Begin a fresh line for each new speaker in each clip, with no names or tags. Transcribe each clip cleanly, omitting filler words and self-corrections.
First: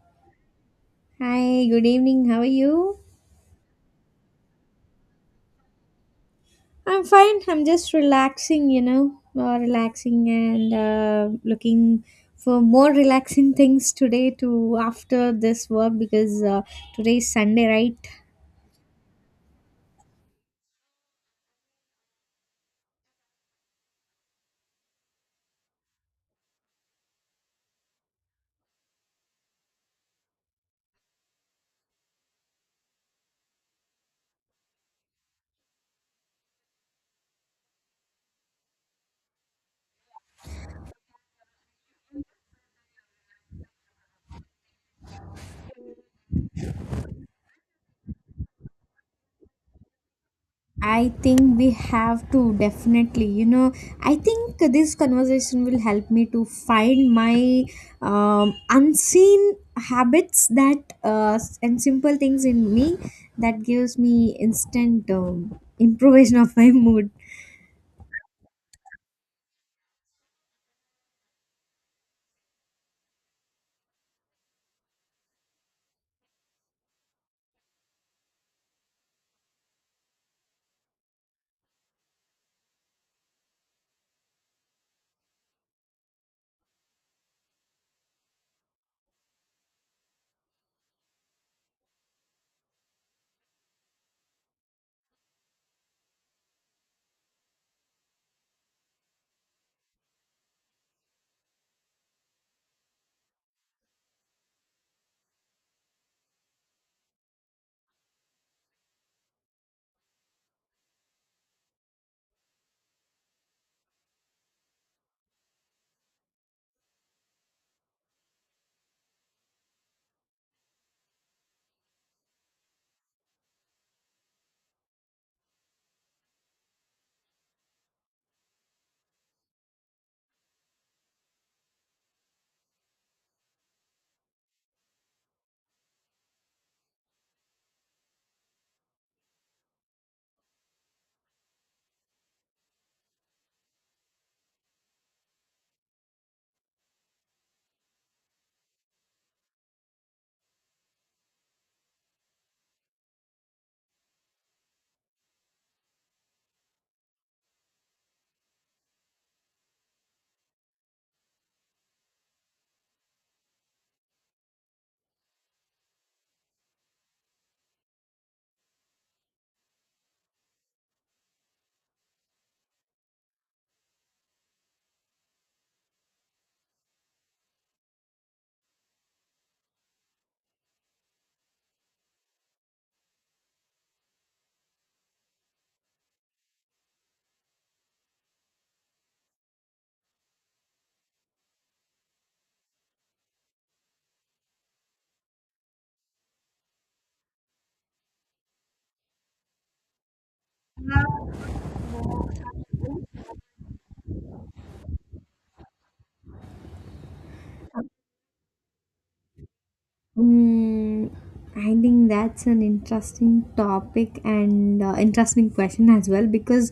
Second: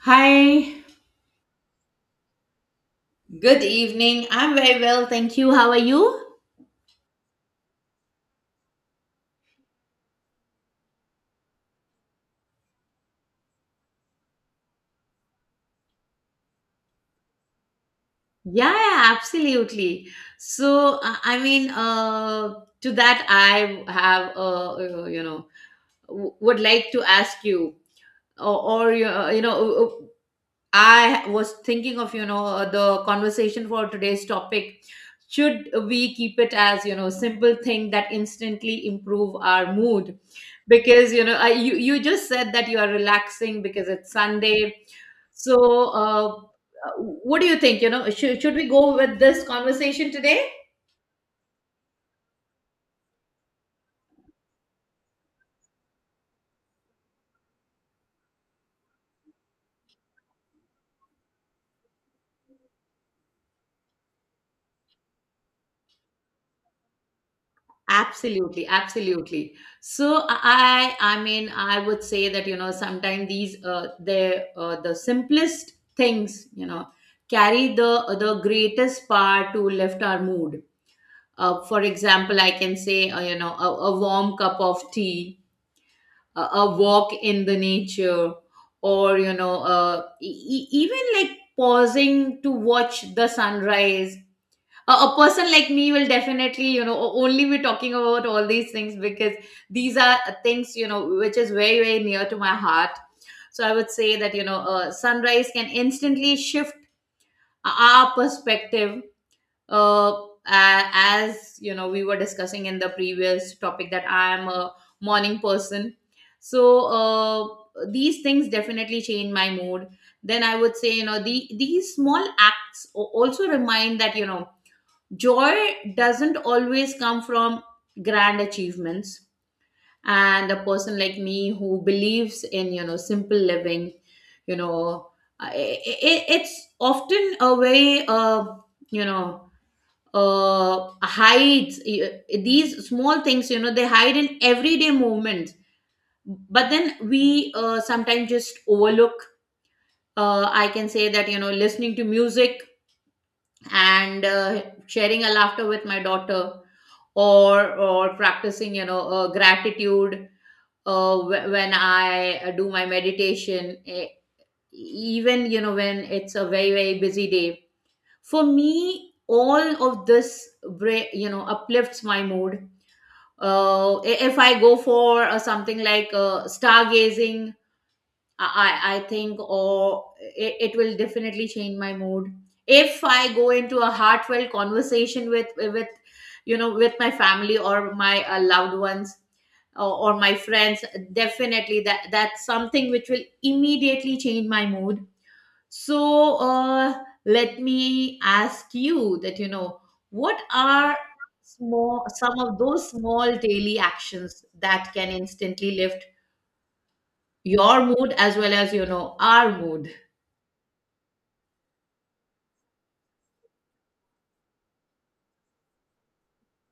Hi.
Hi, good evening. How are you?
Good evening. I'm very well, thank you. How are you?
I'm fine. I'm just relaxing, relaxing and looking for more relaxing things today to after this work because today is Sunday, right?
Yeah, yeah, absolutely. So, I mean, to that, I have, would like to ask you, or, or you, I was thinking of, the conversation for today's topic. Should we keep it as, simple thing that instantly improve our mood? Because, you, just said that you are relaxing because it's Sunday. So, what do you think? Should we go with this conversation today?
I think we have to definitely, I think this conversation will help me to find my unseen habits that and simple things in me that gives me instant improvisation of my mood.
Absolutely, absolutely. So I mean, I would say that sometimes these, the simplest things, carry the greatest power to lift our mood. For example, I can say, a warm cup of tea, a walk in the nature, or even like pausing to watch the sunrise. A person like me will definitely, only be talking about all these things, because these are things, which is very very near to my heart. So I would say that sunrise can instantly shift our perspective. Uh, a- as you know, we were discussing in the previous topic that I am a morning person. So, these things definitely change my mood. Then I would say, the these small acts also remind that, joy doesn't always come from grand achievements. And a person like me who believes in, simple living, you know uh, I I it's often a very, you know hides, these small things, they hide in everyday movements, but then we, sometimes just overlook. I can say that, listening to music, and, sharing a laughter with my daughter, or practicing, gratitude, when I, do my meditation. Even, when it's a very very busy day for me, all of this, uplifts my mood. If I go for, something like, stargazing, I think, or it will definitely change my mood. If I go into a heartfelt conversation with, with my family, or my, loved ones, or my friends, definitely that's something which will immediately change my mood. So, let me ask you that, what are, small some of those small daily actions that can instantly lift your mood, as well as, our mood?
Mm, I think that's an interesting topic and interesting question as well, because,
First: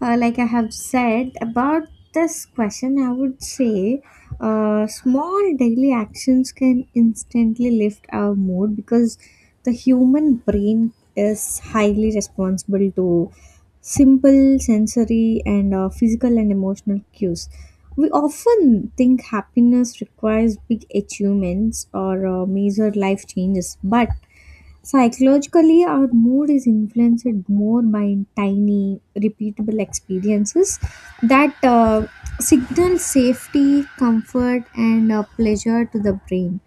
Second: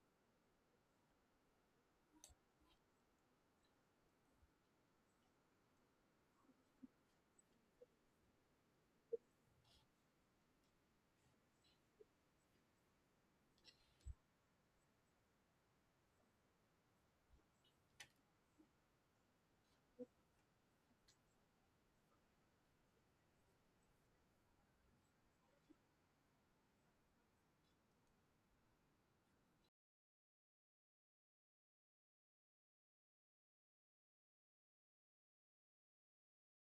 uh, like I have said about this question, I would say small daily actions can instantly lift our mood because the human brain is highly responsible to simple sensory and physical and emotional cues. We often think happiness requires big achievements or major life changes, but psychologically, our mood is influenced more by tiny, repeatable experiences that, signal safety, comfort, and pleasure to the brain.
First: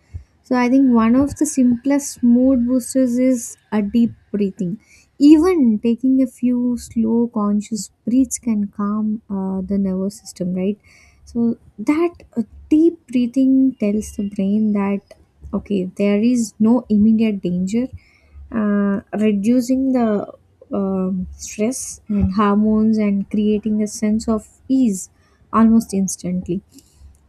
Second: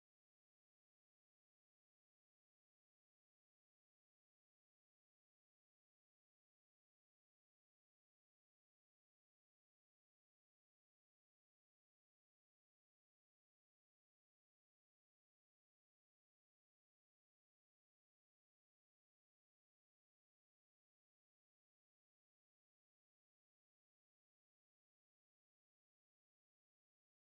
So, I think one of the simplest mood boosters is a deep breathing. Even taking a few slow, conscious breaths can calm, the nervous system, right? So, that uh, deep breathing tells the brain that okay, there is no immediate danger, reducing the stress and hormones and creating a sense of ease almost instantly.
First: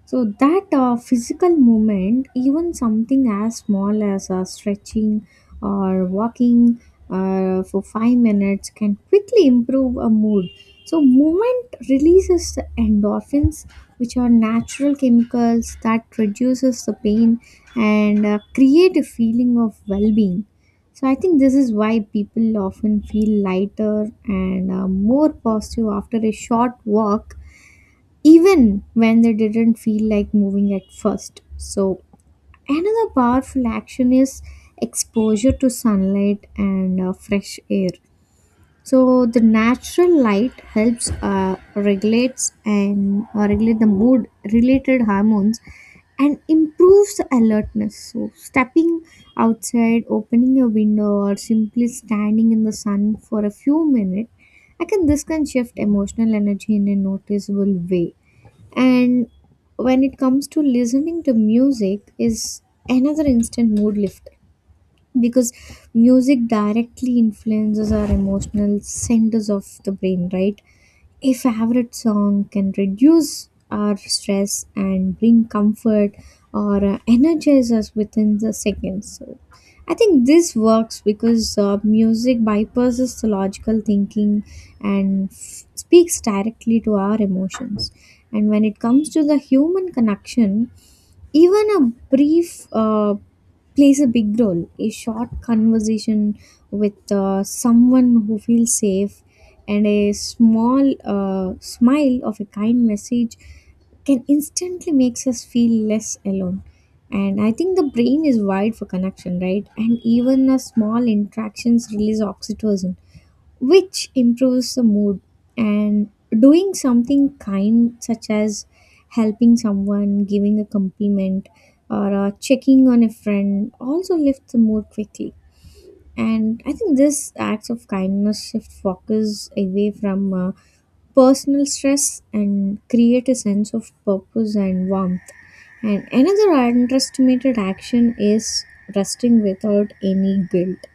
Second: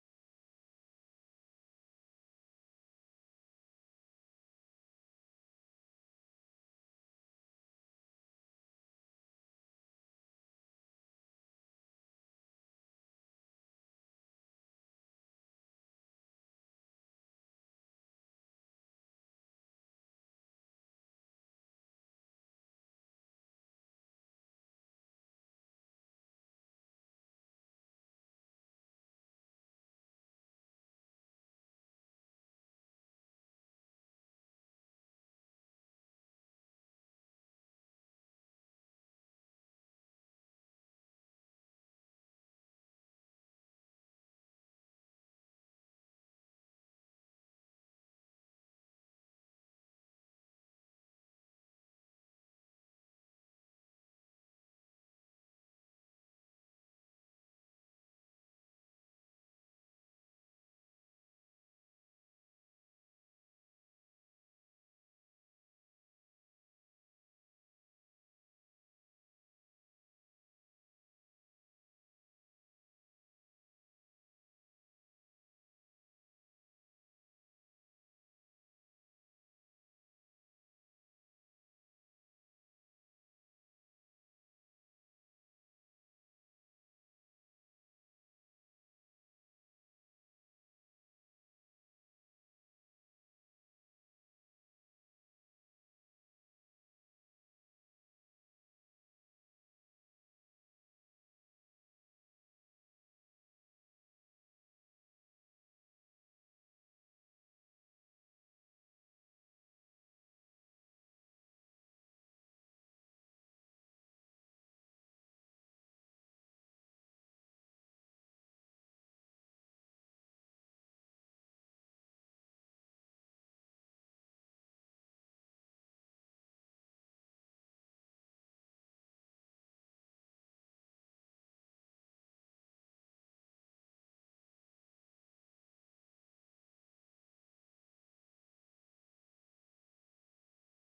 So that physical movement, even something as small as stretching or walking for 5 minutes, can quickly improve a mood. So movement releases the endorphins, which are natural chemicals that reduces the pain and create a feeling of well-being. So I think this is why people often feel lighter and more positive after a short walk even when they didn't feel like moving at first. So, another powerful action is exposure to sunlight and fresh air. So, the natural light helps, regulates and regulate the mood related hormones and improves the alertness. So, stepping outside, opening a window, or simply standing in the sun for a few minutes, I can this can shift emotional energy in a noticeable way. And when it comes to listening to music is another instant mood lifter, because music directly influences our emotional centers of the brain, right? A favorite song can reduce our stress and bring comfort or energize us within the seconds. So, I think this works because music bypasses the logical thinking and speaks directly to our emotions. And when it comes to the human connection, even a brief, plays a big role. A short conversation with, someone who feels safe, and a small, smile of a kind message can instantly makes us feel less alone. And I think the brain is wired for connection, right? And even a small interactions release oxytocin, which improves the mood. And doing something kind, such as helping someone, giving a compliment, or checking on a friend, also lifts the mood quickly. And I think this acts of kindness shift focus away from, personal stress, and create a sense of purpose and warmth. And another underestimated action is resting without any guilt.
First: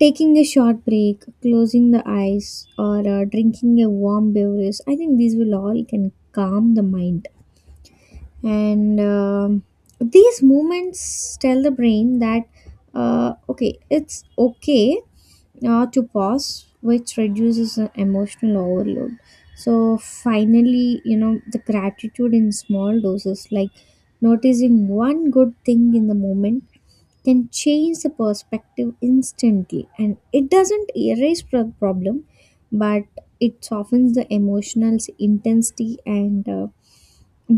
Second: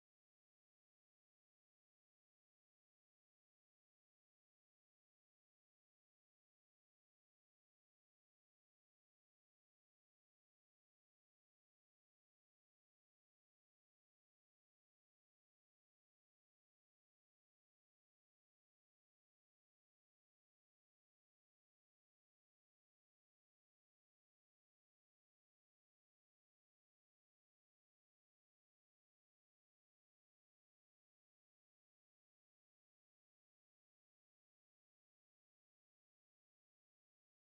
Taking a short break, closing the eyes, or drinking a warm beverage, I think these will all can calm the mind. And these movements tell the brain that, okay, it's okay, to pause, which reduces the emotional overload. So finally, the gratitude in small doses, like noticing one good thing in the moment, can change the perspective instantly, and it doesn't erase the problem, but it softens the emotional intensity and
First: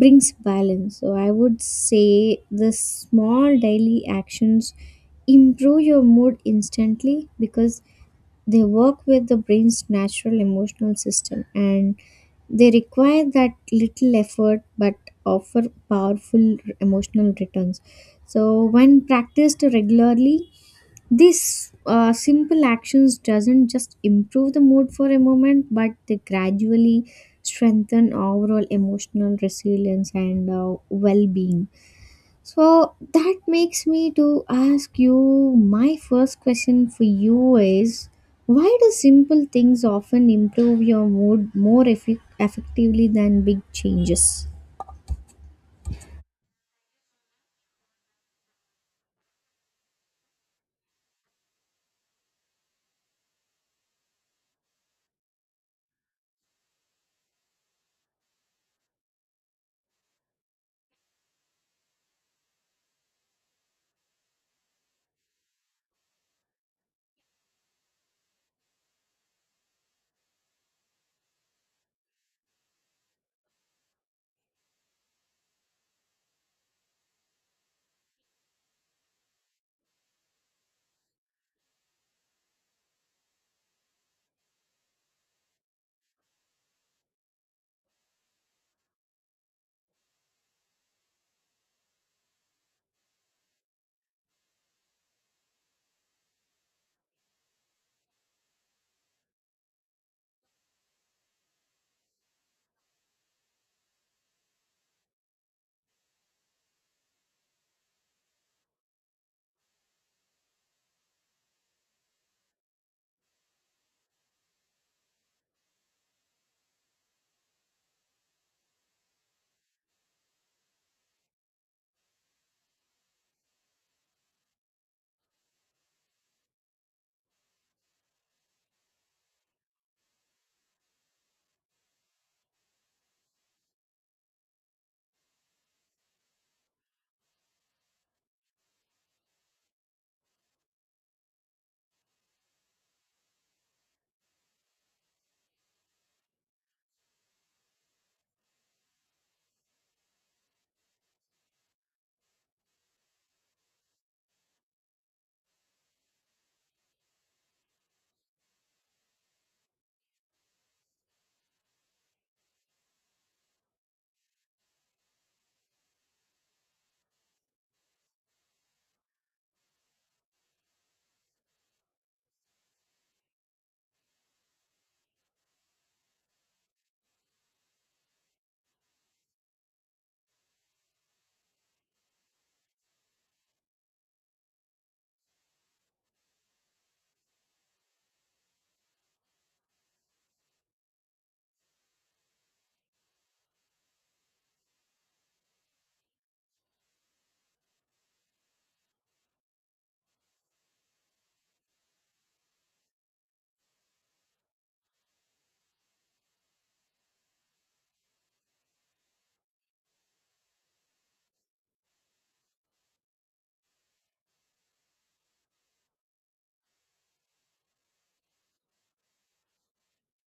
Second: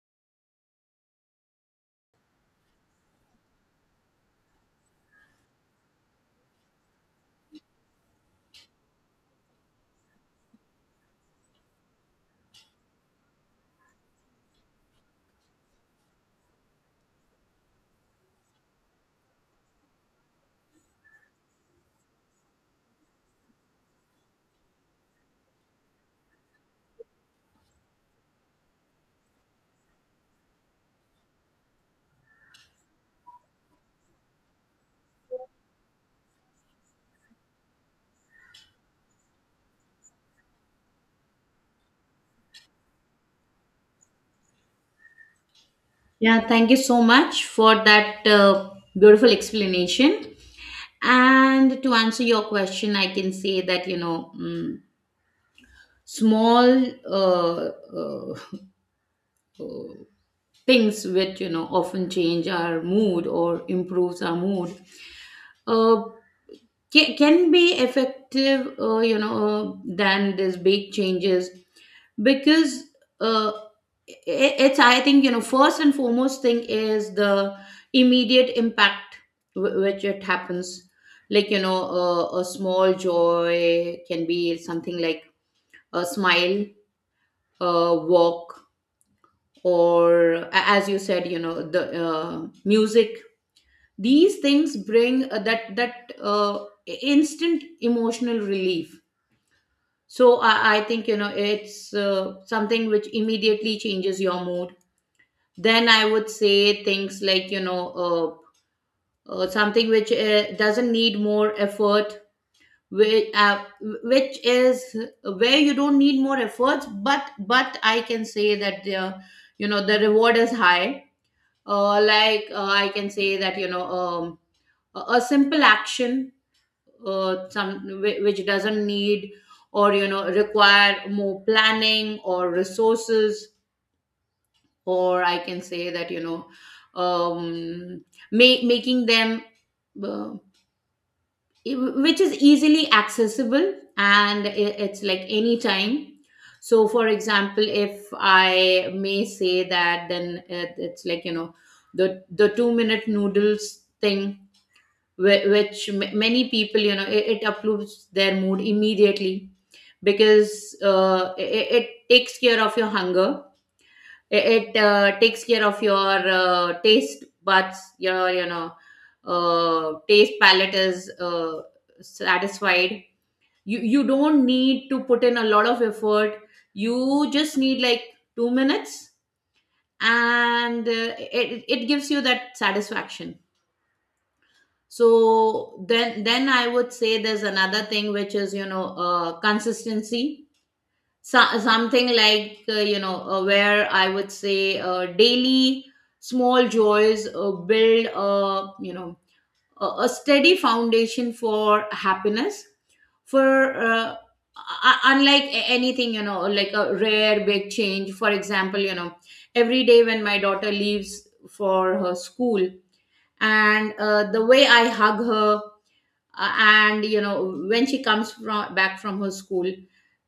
brings balance. So I would say the small daily actions improve your mood instantly because they work with the brain's natural emotional system, and they require that little effort but offer powerful emotional returns. So when practiced regularly, these simple actions doesn't just improve the mood for a moment, but they gradually strengthen overall emotional resilience and well-being. So that makes me to ask you. My first question for you is, why do simple things often improve your mood more effectively than big changes?
Yeah, thank you so much for that, beautiful explanation. And to answer your question, I can say that, small, uh, uh, uh, things which, often change our mood or improves our mood, uh, can be effective, than these big changes. Because, uh, it's, I think, first and foremost thing is the immediate impact, which it happens, like, a small joy can be something like a smile, a walk, or a- as you said, the, music. These things bring, that, instant emotional relief. So I think, it's, something which immediately changes your mood. Then I would say things like, something which, doesn't need more effort, which, which is where you don't need more efforts, but, I can say that, the reward is high. I can say that, a simple action, some, which doesn't need, or, require more planning or resources, or I can say that, um, making them, uh, which is easily accessible, and, it's like any time. So for example, if I may say that, then, it's like, the 2-minute noodles thing, many people, it uplifts their mood immediately, because, it takes care of your hunger, it, takes care of your, taste buds, your, taste palate is, satisfied. You don't need to put in a lot of effort. You just need like 2 minutes, and, it gives you that satisfaction. So, then I would say there's another thing, which is, consistency. So, something like, where I would say, daily small joys, build a, a steady foundation for happiness, for, unlike, anything, like a rare big change. For example, every day when my daughter leaves for her school, and, the way I hug her, and, when she comes from back from her school,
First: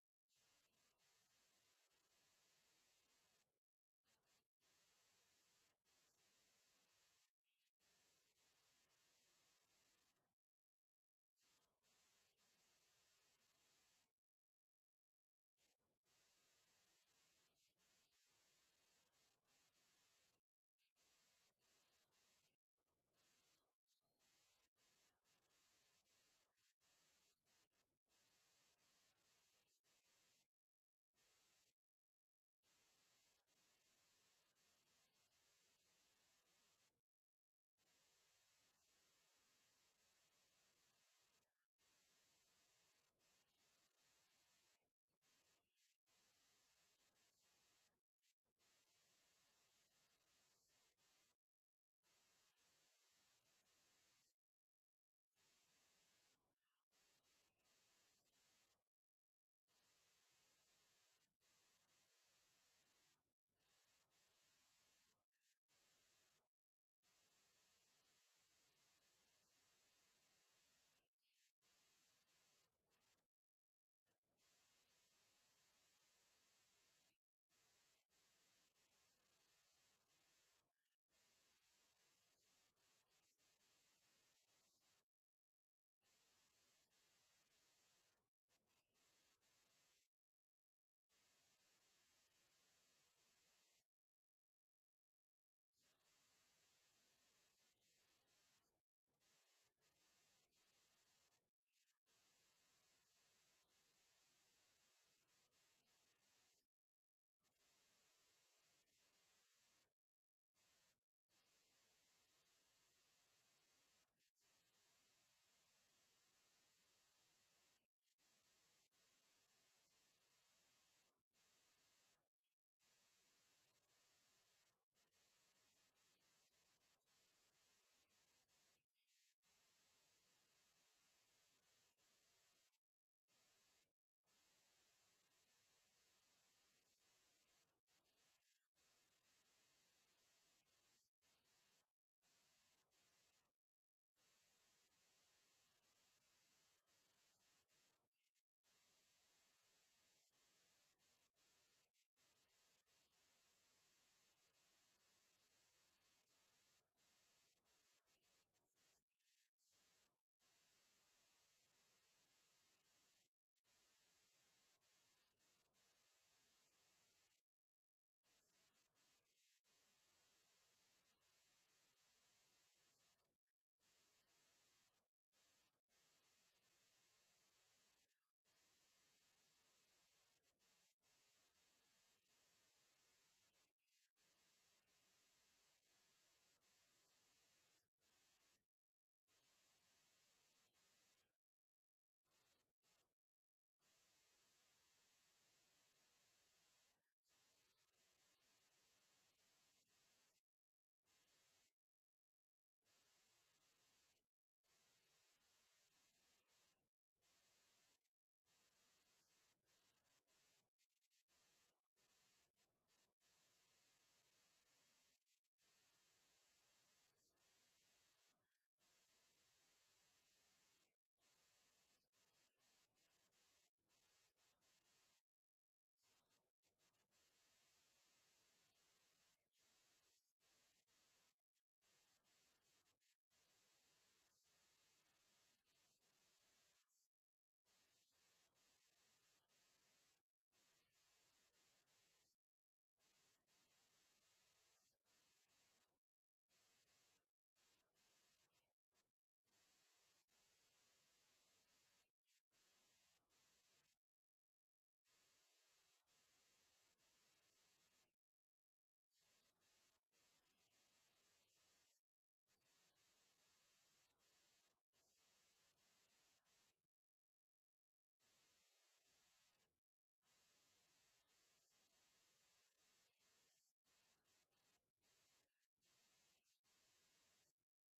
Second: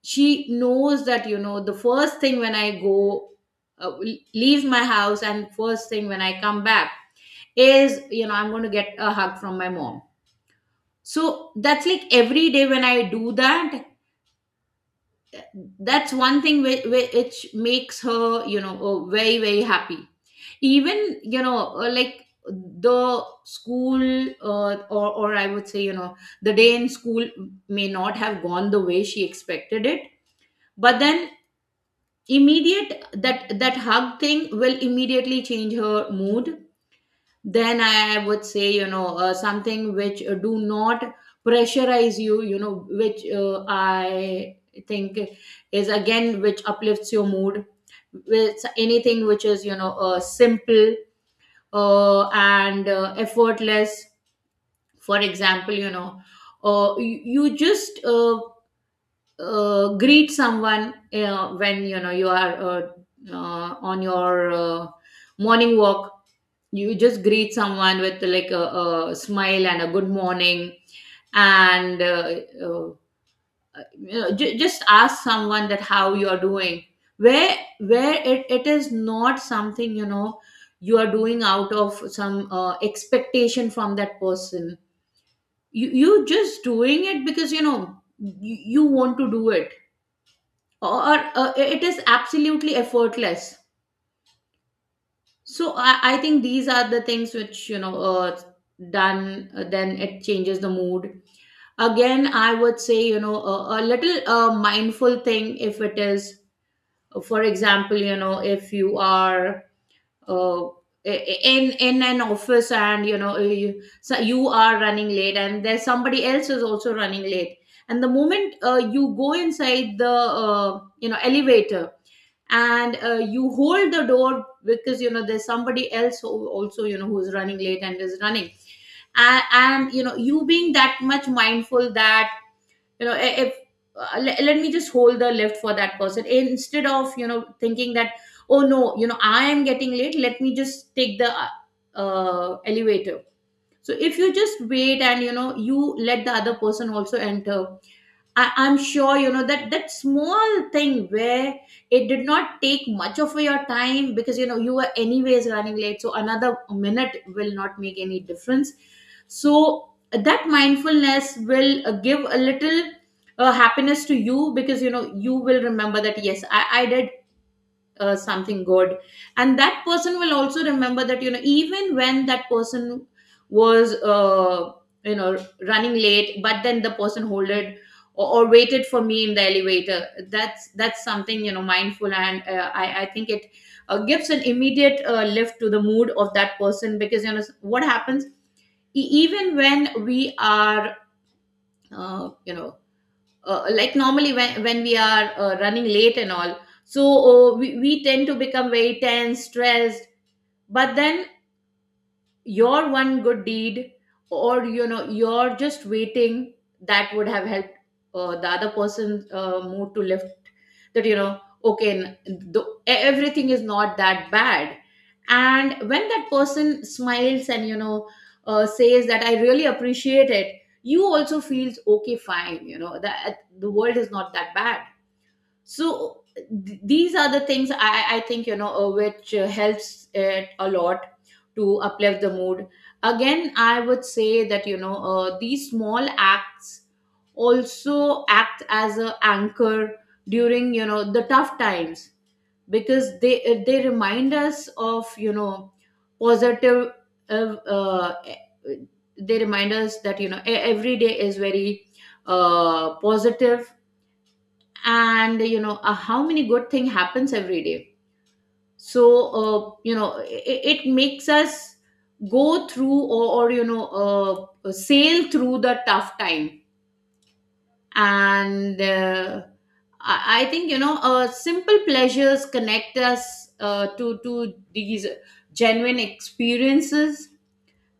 she knows that, the first thing when I go, uh, leave my house, and first thing when I come back, is, I'm going to get a hug from my mom. So that's like, every day when I do that, that's one thing, which makes her, very very happy. Even, like the school, or I would say, the day in school may not have gone the way she expected it, but then, immediate, that hug thing will immediately change her mood. Then I would say, something which, do not pressurize you, you know which I think, is again which uplifts your mood, with anything which is, simple, and, effortless. For example, you just, greet someone, when, you are, on your, morning walk. You just greet someone with like a smile and a good morning. And, uh, just ask someone that how you are doing, where, it is not something, you are doing out of some, expectation from that person. You just doing it because, you want to do it, or, it is absolutely effortless. So I think these are the things which, done, then it changes the mood. Again, I would say, a little, mindful thing. If it is, for example, if you are, in an office, and, so you are running late, and there's somebody else is also running late, and the moment, you go inside the, elevator, and, you hold the door, because, there's somebody else who also, who's running late and is running, and, you being that much mindful that, if, let me just hold the lift for that person, instead of, thinking that, oh no, I am getting late, let me just take the, elevator. So if you just wait, and, you let the other person also enter. I'm sure, that that small thing, where it did not take much of your time, because, you were anyways running late, so another minute will not make any difference. So that mindfulness will, give a little, happiness to you, because, you will remember that, yes, I did, something good. And that person will also remember that, even when that person was, you know running late, but then the person holded, or waited for me in the elevator. That's something, mindful, and, I think it, gives an immediate, lift to the mood of that person. Because, what happens, even when we are, uh, you know like normally, when we are, running late and all. So, we tend to become very tense, stressed, but then, your one good deed, or, you're just waiting, that would have helped, the other person's, mood to lift, that, okay, everything is not that bad. And when that person smiles and, says that I really appreciate it, you also feels, okay, fine, that the world is not that bad. So, these are the things, I think, which, helps it a lot to uplift the mood. Again, I would say that, these small acts also act as a anchor during, the tough times, because they, they remind us of, positive, uh, uh, e, they remind us that, every day is very, positive, and How many good thing happens every day. So you know it makes us go through or you know sail through the tough time. And I think you know simple pleasures connect us to these genuine experiences,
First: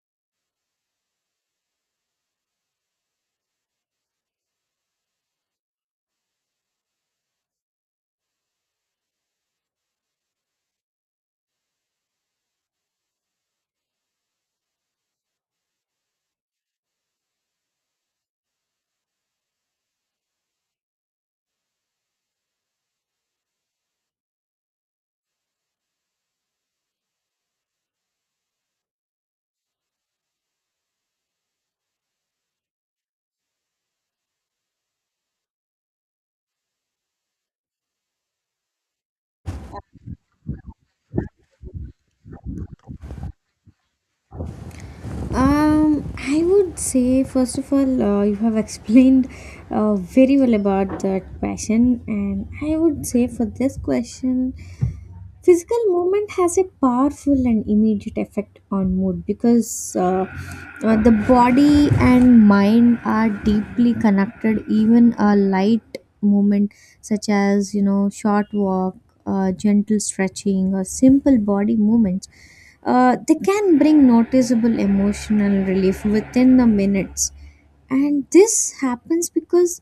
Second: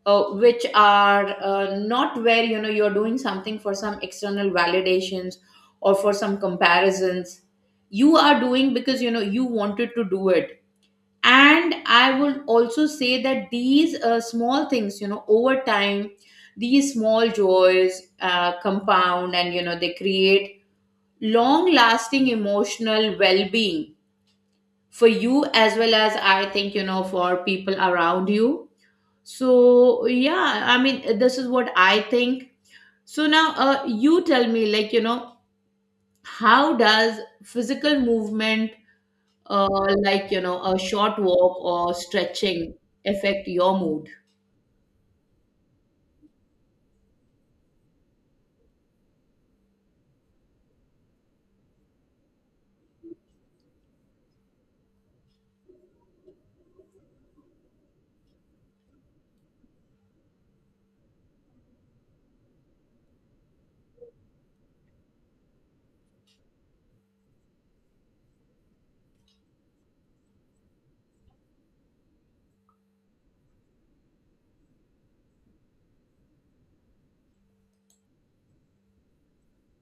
which are not where you know you're doing something for some external validations or for some comparisons. You are doing because you know you wanted to do it. And I would also say that these small things, you know, over time these small joys compound, and you know they create long lasting emotional well being for you as well as I think you know for people around you. So yeah, I mean, this is what I think. So now, you tell me, like you know, how does physical movement, like you know, a short walk or stretching, affect your mood?
I would say first of all, you have explained, very well about that passion, and I would say for this question, physical movement has a powerful and immediate effect on mood, because the body and mind are deeply connected. Even a light movement, such as short walk, gentle stretching, or simple body movements, they can bring noticeable emotional relief within the minutes. And this happens because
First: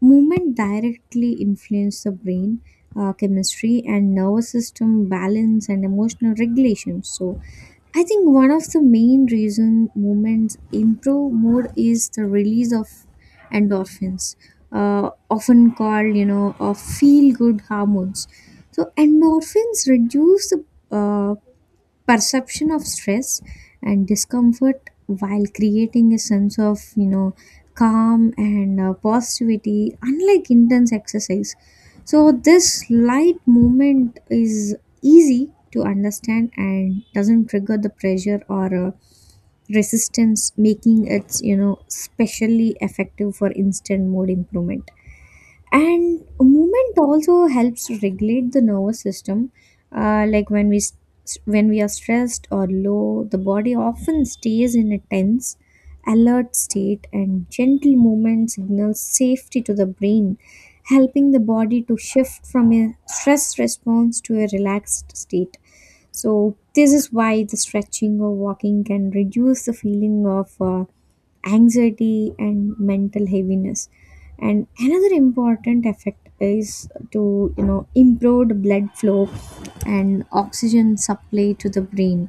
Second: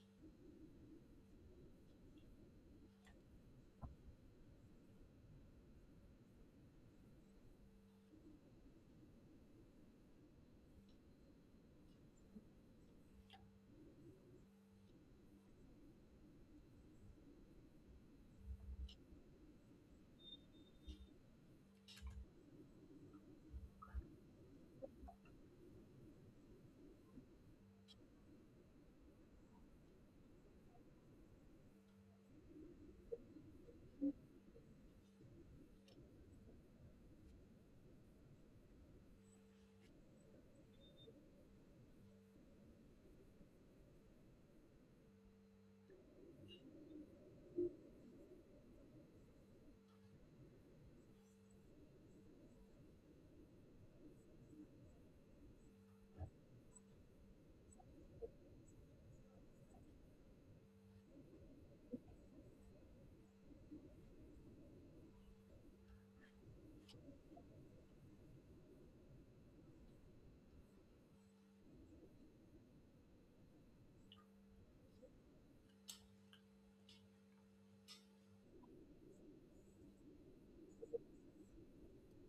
movement directly influences the brain, chemistry and nervous system balance and emotional regulation. So I think one of the main reason movements improve mood is the release of endorphins, often called, feel good hormones. So endorphins reduce the, uh, perception of stress and discomfort, while creating a sense of calm and positivity, unlike intense exercise. So this light movement is easy to understand and doesn't trigger the pressure or resistance, making it specially effective for instant mood improvement. And movement also helps regulate the nervous system. Like when we when we are stressed or low, the body often stays in a tense alert state, and gentle movement signals safety to the brain, helping the body to shift from a stress response to a relaxed state. So this is why the stretching or walking can reduce the feeling of, anxiety and mental heaviness. And another important effect is to improved blood flow and oxygen supply to the brain.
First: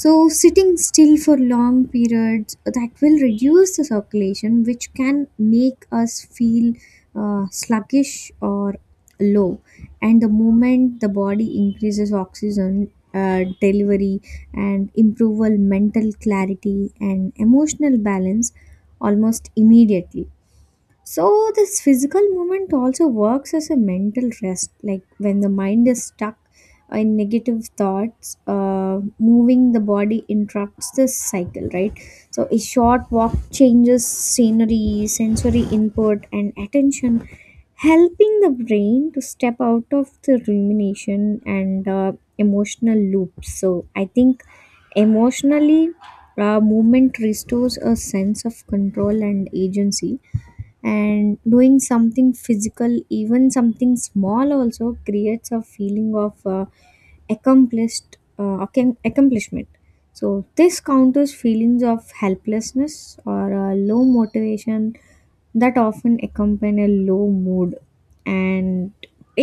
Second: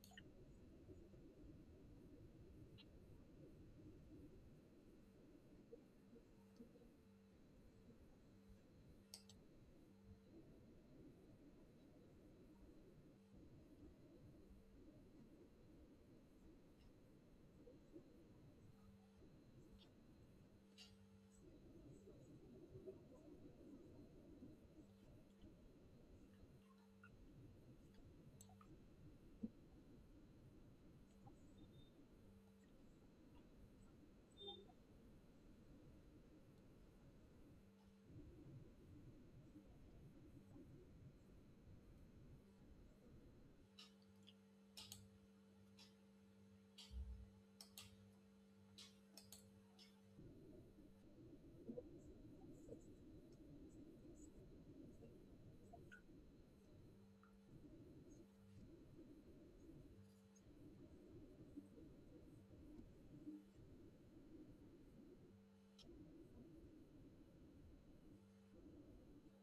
So sitting still for long periods, that will reduce the circulation, which can make us feel, sluggish or low. And the moment the body increases oxygen, delivery and improve mental clarity and emotional balance almost immediately. So, this physical movement also works as a mental rest. Like when the mind is stuck in negative thoughts, moving the body interrupts this cycle, right? So, a short walk changes scenery, sensory input, and attention, helping the brain to step out of the rumination and emotional loops. So, I think emotionally, movement restores a sense of control and agency. And doing something physical, even something small, also creates a feeling of accomplishment. So this counters feelings of helplessness or low motivation that often accompany a low mood. And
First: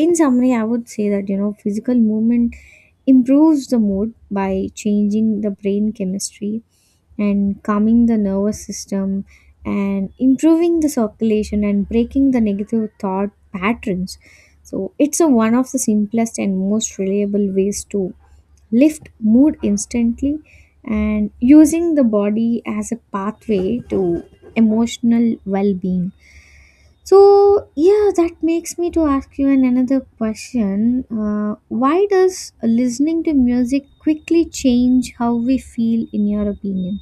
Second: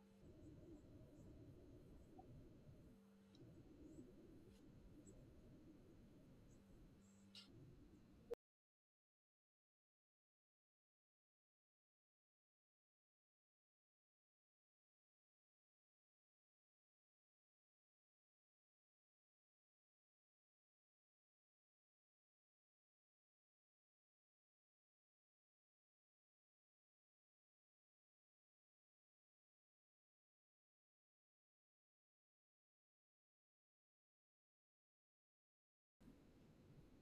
in summary, I would say that physical movement improves the mood by changing the brain chemistry and calming the nervous system and improving the circulation and breaking the negative thought patterns. So it's a one of the simplest and most reliable ways to lift mood instantly and using the body as a pathway to emotional well-being. So yeah, that makes me to ask you an another question. Why does listening to music quickly change how we feel, in your opinion?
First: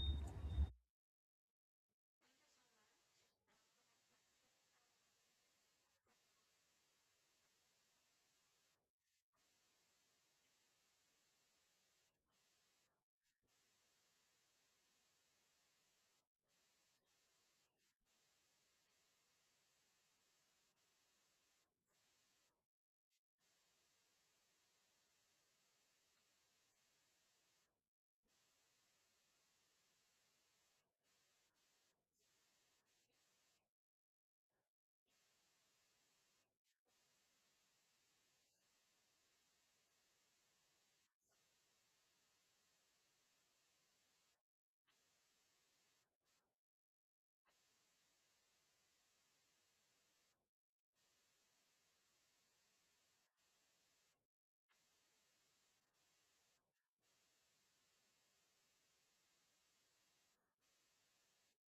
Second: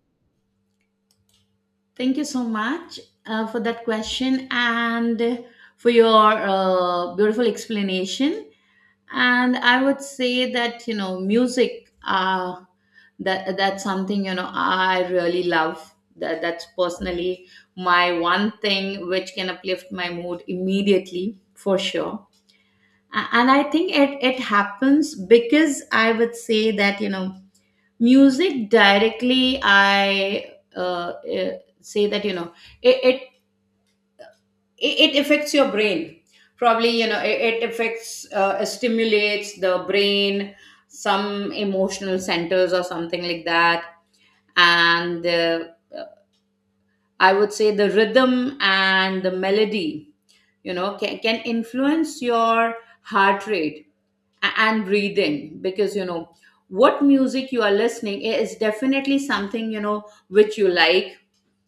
Thank you so much for that question and for your beautiful explanation. And I would say that you know, music. That's something, you know, I really love. That's personally my one thing which can uplift my mood immediately for sure. And I think it happens because I would say that you know music directly I uh, uh, say that you know, it, it it affects your brain. Probably you know it affects, stimulates the brain, some emotional centers or something like that. And I would say the rhythm and the melody, you know, can influence your heart rate and breathing, because you know what music you are listening is definitely something you know which you like,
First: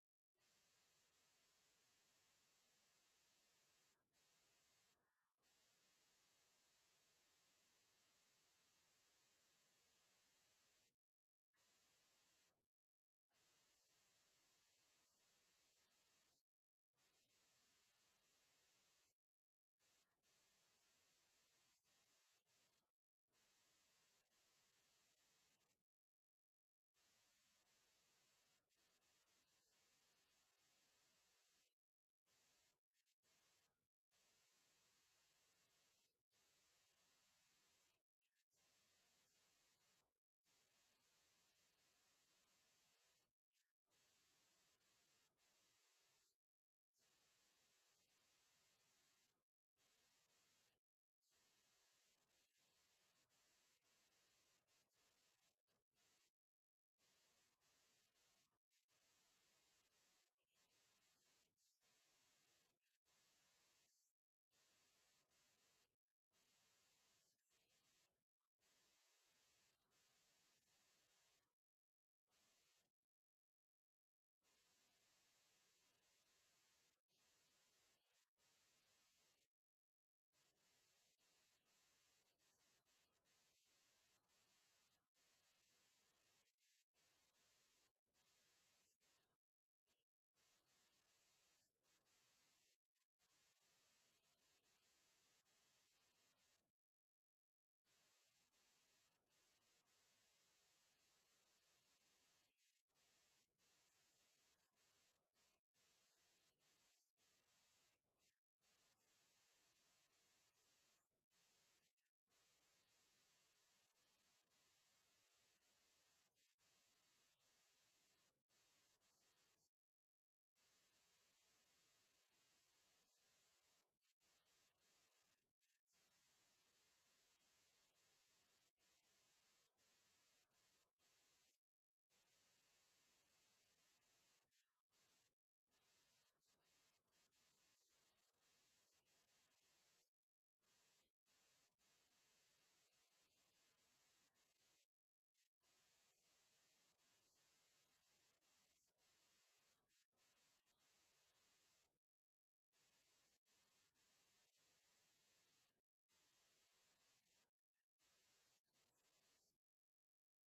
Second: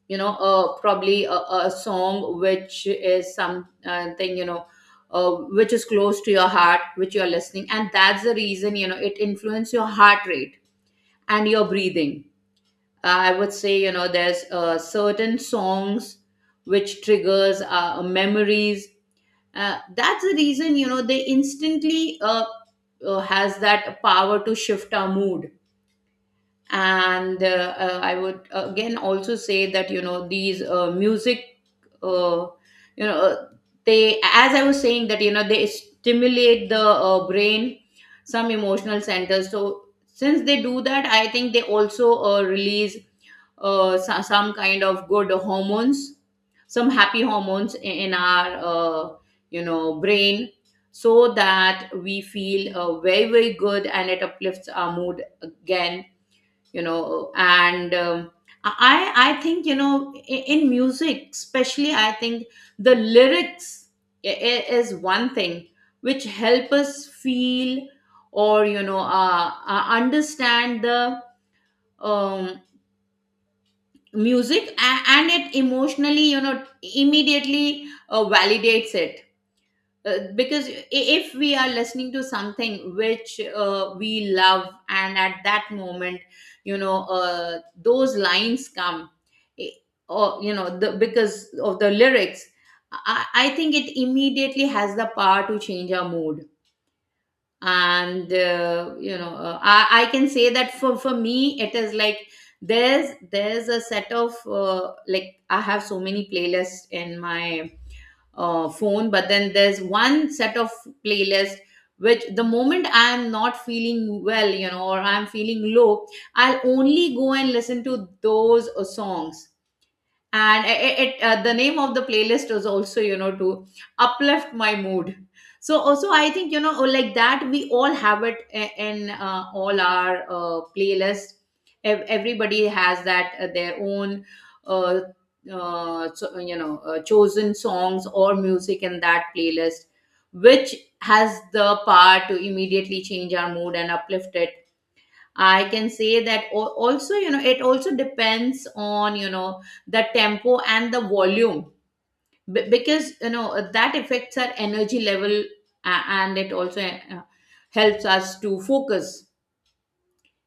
you know, probably a song which is some thing, you know, which is close to your heart, which you are listening, and that's the reason, you know, it influences your heart rate and your breathing. I would say you know there's certain songs which triggers memories. That's the reason you know they instantly has that power to shift our mood. And I would again also say that you know these music, uh, you know, they, as I was saying that you know, they stimulate the brain, some emotional centers. So since they do that, I think they also release some kind of good hormones, some happy hormones in our, you know, brain, so that we feel very very good, and it uplifts our mood again, you know. And i I think you know in music especially I think the lyrics is one thing which help us feel or you know understand the um, music, and it emotionally, you know, immediately validates it. Because if we are listening to something which we love, and at that moment, you know, those lines come, eh, or you know the, because of the lyrics, I think it immediately has the power to change our mood. And you know, I can say that for me it is like there's a set of, like I have so many playlists in my phone, but then there's one set of playlist which, the moment I'm not feeling well, you know, or I'm feeling low, I'll only go and listen to those songs. And the name of the playlist was also, you know, to uplift my mood. So also I think you know, like that we all have it in all our playlists. Everybody has that their own uh, you know, chosen songs or music in that playlist which has the power to immediately change our mood and uplift it. I can say that also, you know, it also depends on, you know, the tempo and the volume. Because, you know, that affects our energy level and it also helps us to focus.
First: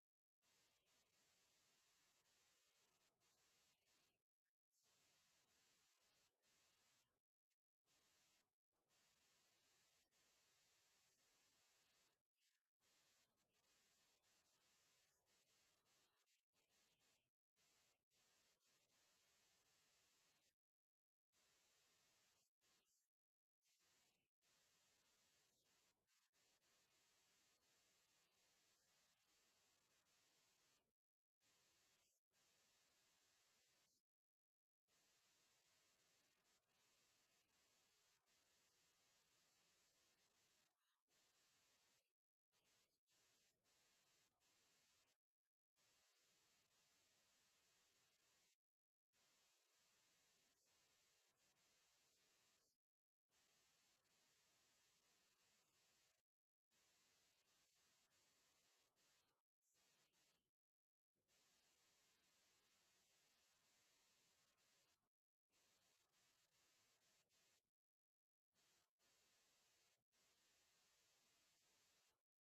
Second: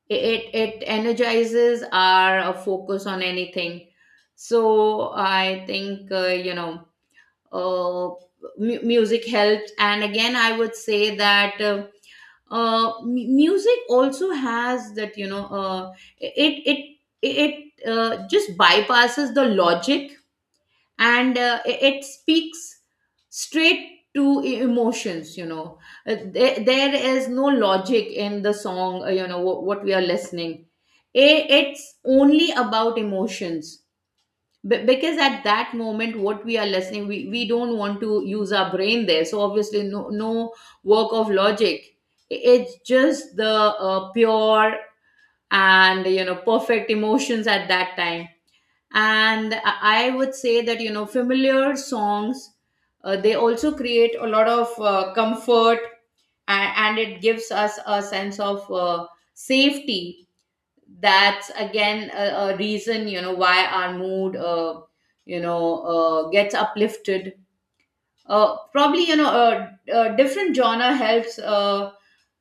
It, it, energizes our focus on anything. So I think, you know, uh, music helps. And again, I would say that. Music also has that, you know, it it it just bypasses the logic, and it speaks straight to emotions, you know. There is no logic in the song, you know, what we are listening. It's only about emotions. Because at that moment, what we are listening, we don't want to use our brain there, so obviously no work of logic. It's just the pure and you know perfect emotions at that time. And I would say that you know familiar songs, they also create a lot of comfort, and it gives us a sense of safety. That's again a reason, you know, why our mood, you know, gets uplifted. Probably, you know, a different genre helps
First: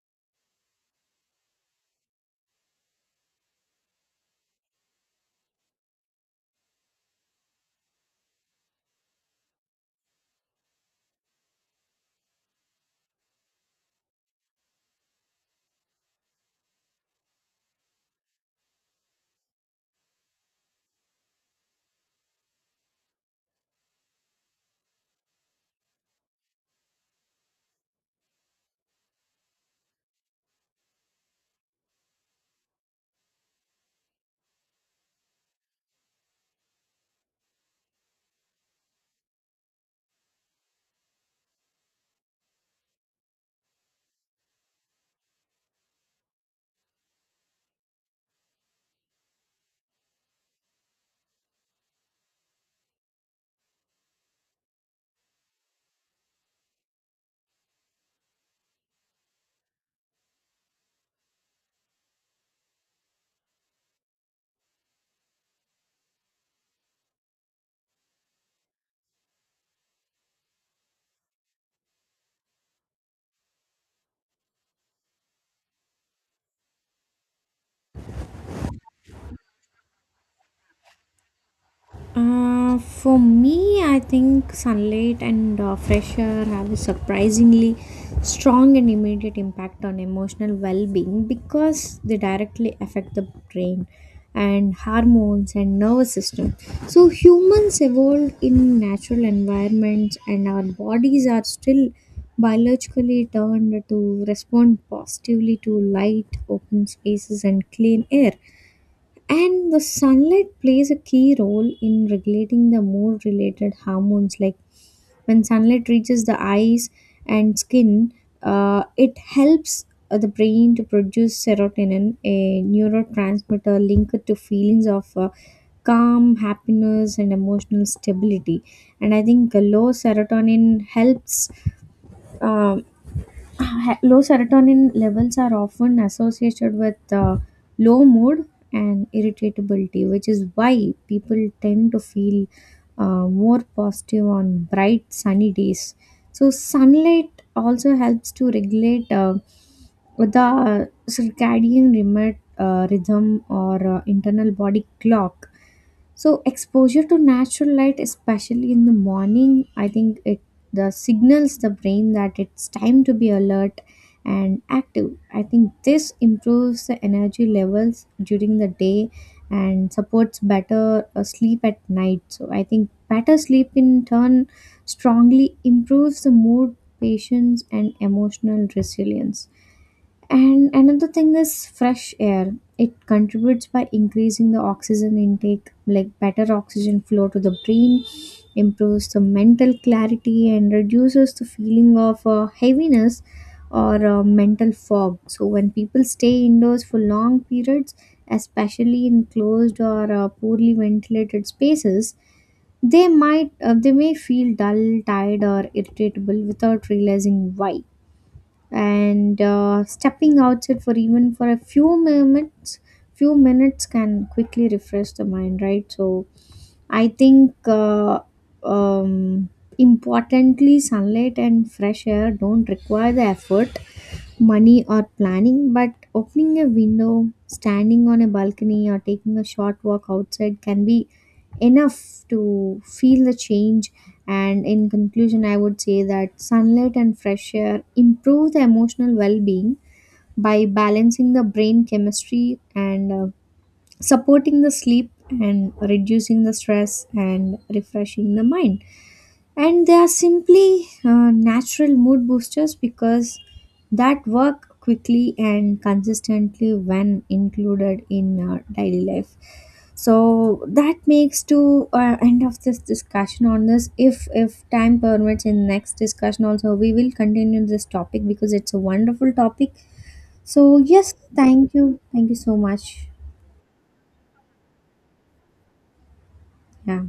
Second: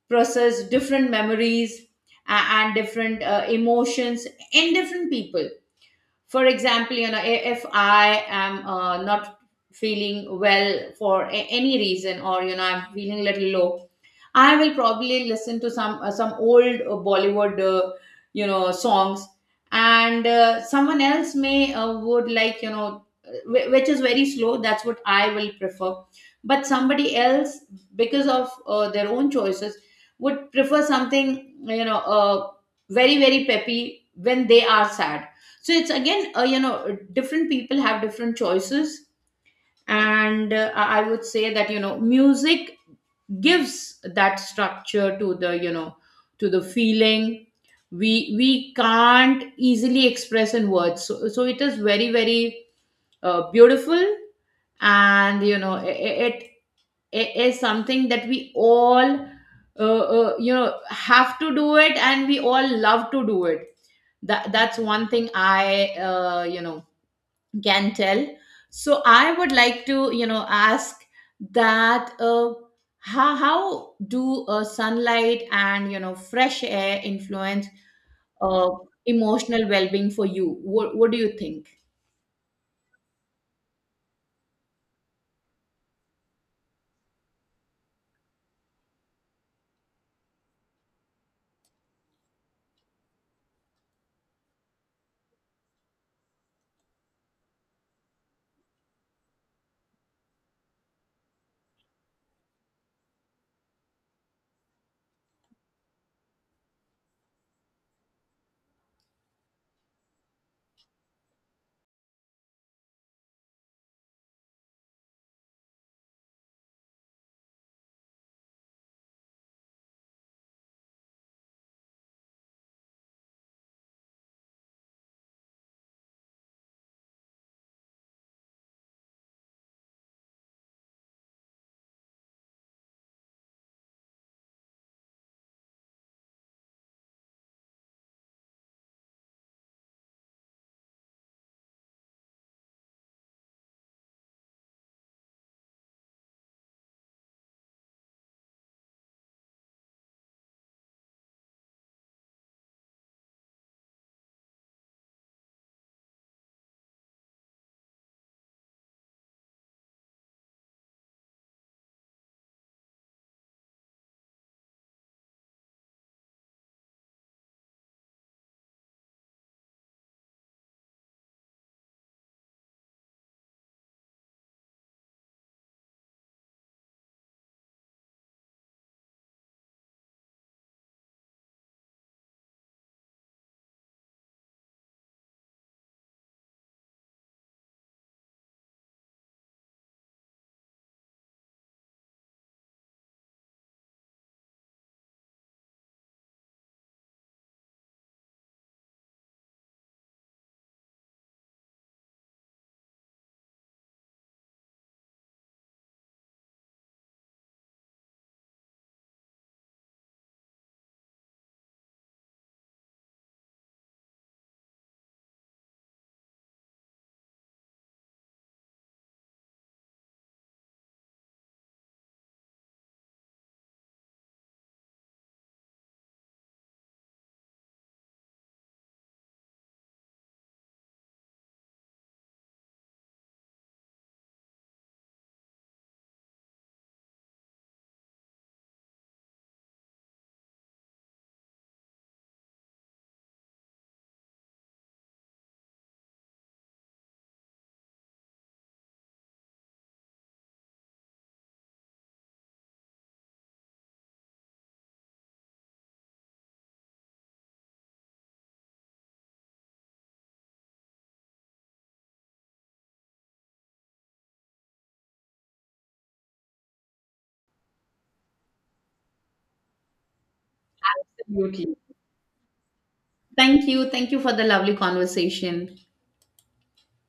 process different memories and different emotions in different people. For example, you know, if I am not feeling well for any reason, or you know I'm feeling a little low, I will probably listen to some old Bollywood, you know, songs, and someone else may would like, you know, which is very slow. That's what I will prefer. But somebody else, because of their own choices, would prefer something, you know, very very peppy when they are sad. So it's again, you know, different people have different choices. And I would say that you know music gives that structure to the, you know, to the feeling we can't easily express in words. So, so it is very very beautiful, and you know it, it is something that we all uh, you know have to do it, and we all love to do it. That's one thing I, you know, can tell. So I would like to, you know, ask that how do sunlight and you know fresh air influence uh, emotional well-being for you? What do you think?
For me, I think sunlight and fresh air have a surprisingly strong and immediate impact on emotional well being, because they directly affect the brain and hormones and nervous system. So, humans evolved in natural environments, and our bodies are still biologically turned to respond positively to light, open spaces, and clean air. And the sunlight plays a key role in regulating the mood related hormones. Like when sunlight reaches the eyes and skin, it helps, the brain to produce serotonin, a neurotransmitter linked to feelings of, calm, happiness, and emotional stability. And I think um low serotonin levels are often associated with, low mood and irritability, which is why people tend to feel, more positive on bright, sunny days. So, sunlight also helps to regulate, the circadian remote, rhythm or internal body clock. So exposure to natural light, especially in the morning, I think it the signals the brain that it's time to be alert and active. I think this improves the energy levels during the day and supports better, sleep at night. So I think better sleep in turn strongly improves the mood, patience, and emotional resilience. And another thing is fresh air. It contributes by increasing the oxygen intake, like better oxygen flow to the brain, improves the mental clarity, and reduces the feeling of, heaviness or mental fog. So, when people stay indoors for long periods, especially in closed or poorly ventilated spaces, they may feel dull, tired, or irritable without realizing why. And stepping outside for even for a few moments, few minutes can quickly refresh the mind, right? So I think, um, importantly, sunlight and fresh air don't require the effort, money or planning, but opening a window, standing on a balcony, or taking a short walk outside can be enough to feel the change. And in conclusion, I would say that sunlight and fresh air improve the emotional well being by balancing the brain chemistry and supporting the sleep and reducing the stress and refreshing the mind. And they are simply, natural mood boosters, because that work quickly and consistently when included in, daily life. So that makes to, end of this discussion on this. If time permits, in next discussion also we will continue this topic, because it's a wonderful topic. So yes, thank
Absolutely.
you, thank you so much.
Thank you, thank you for the lovely conversation.
Yeah.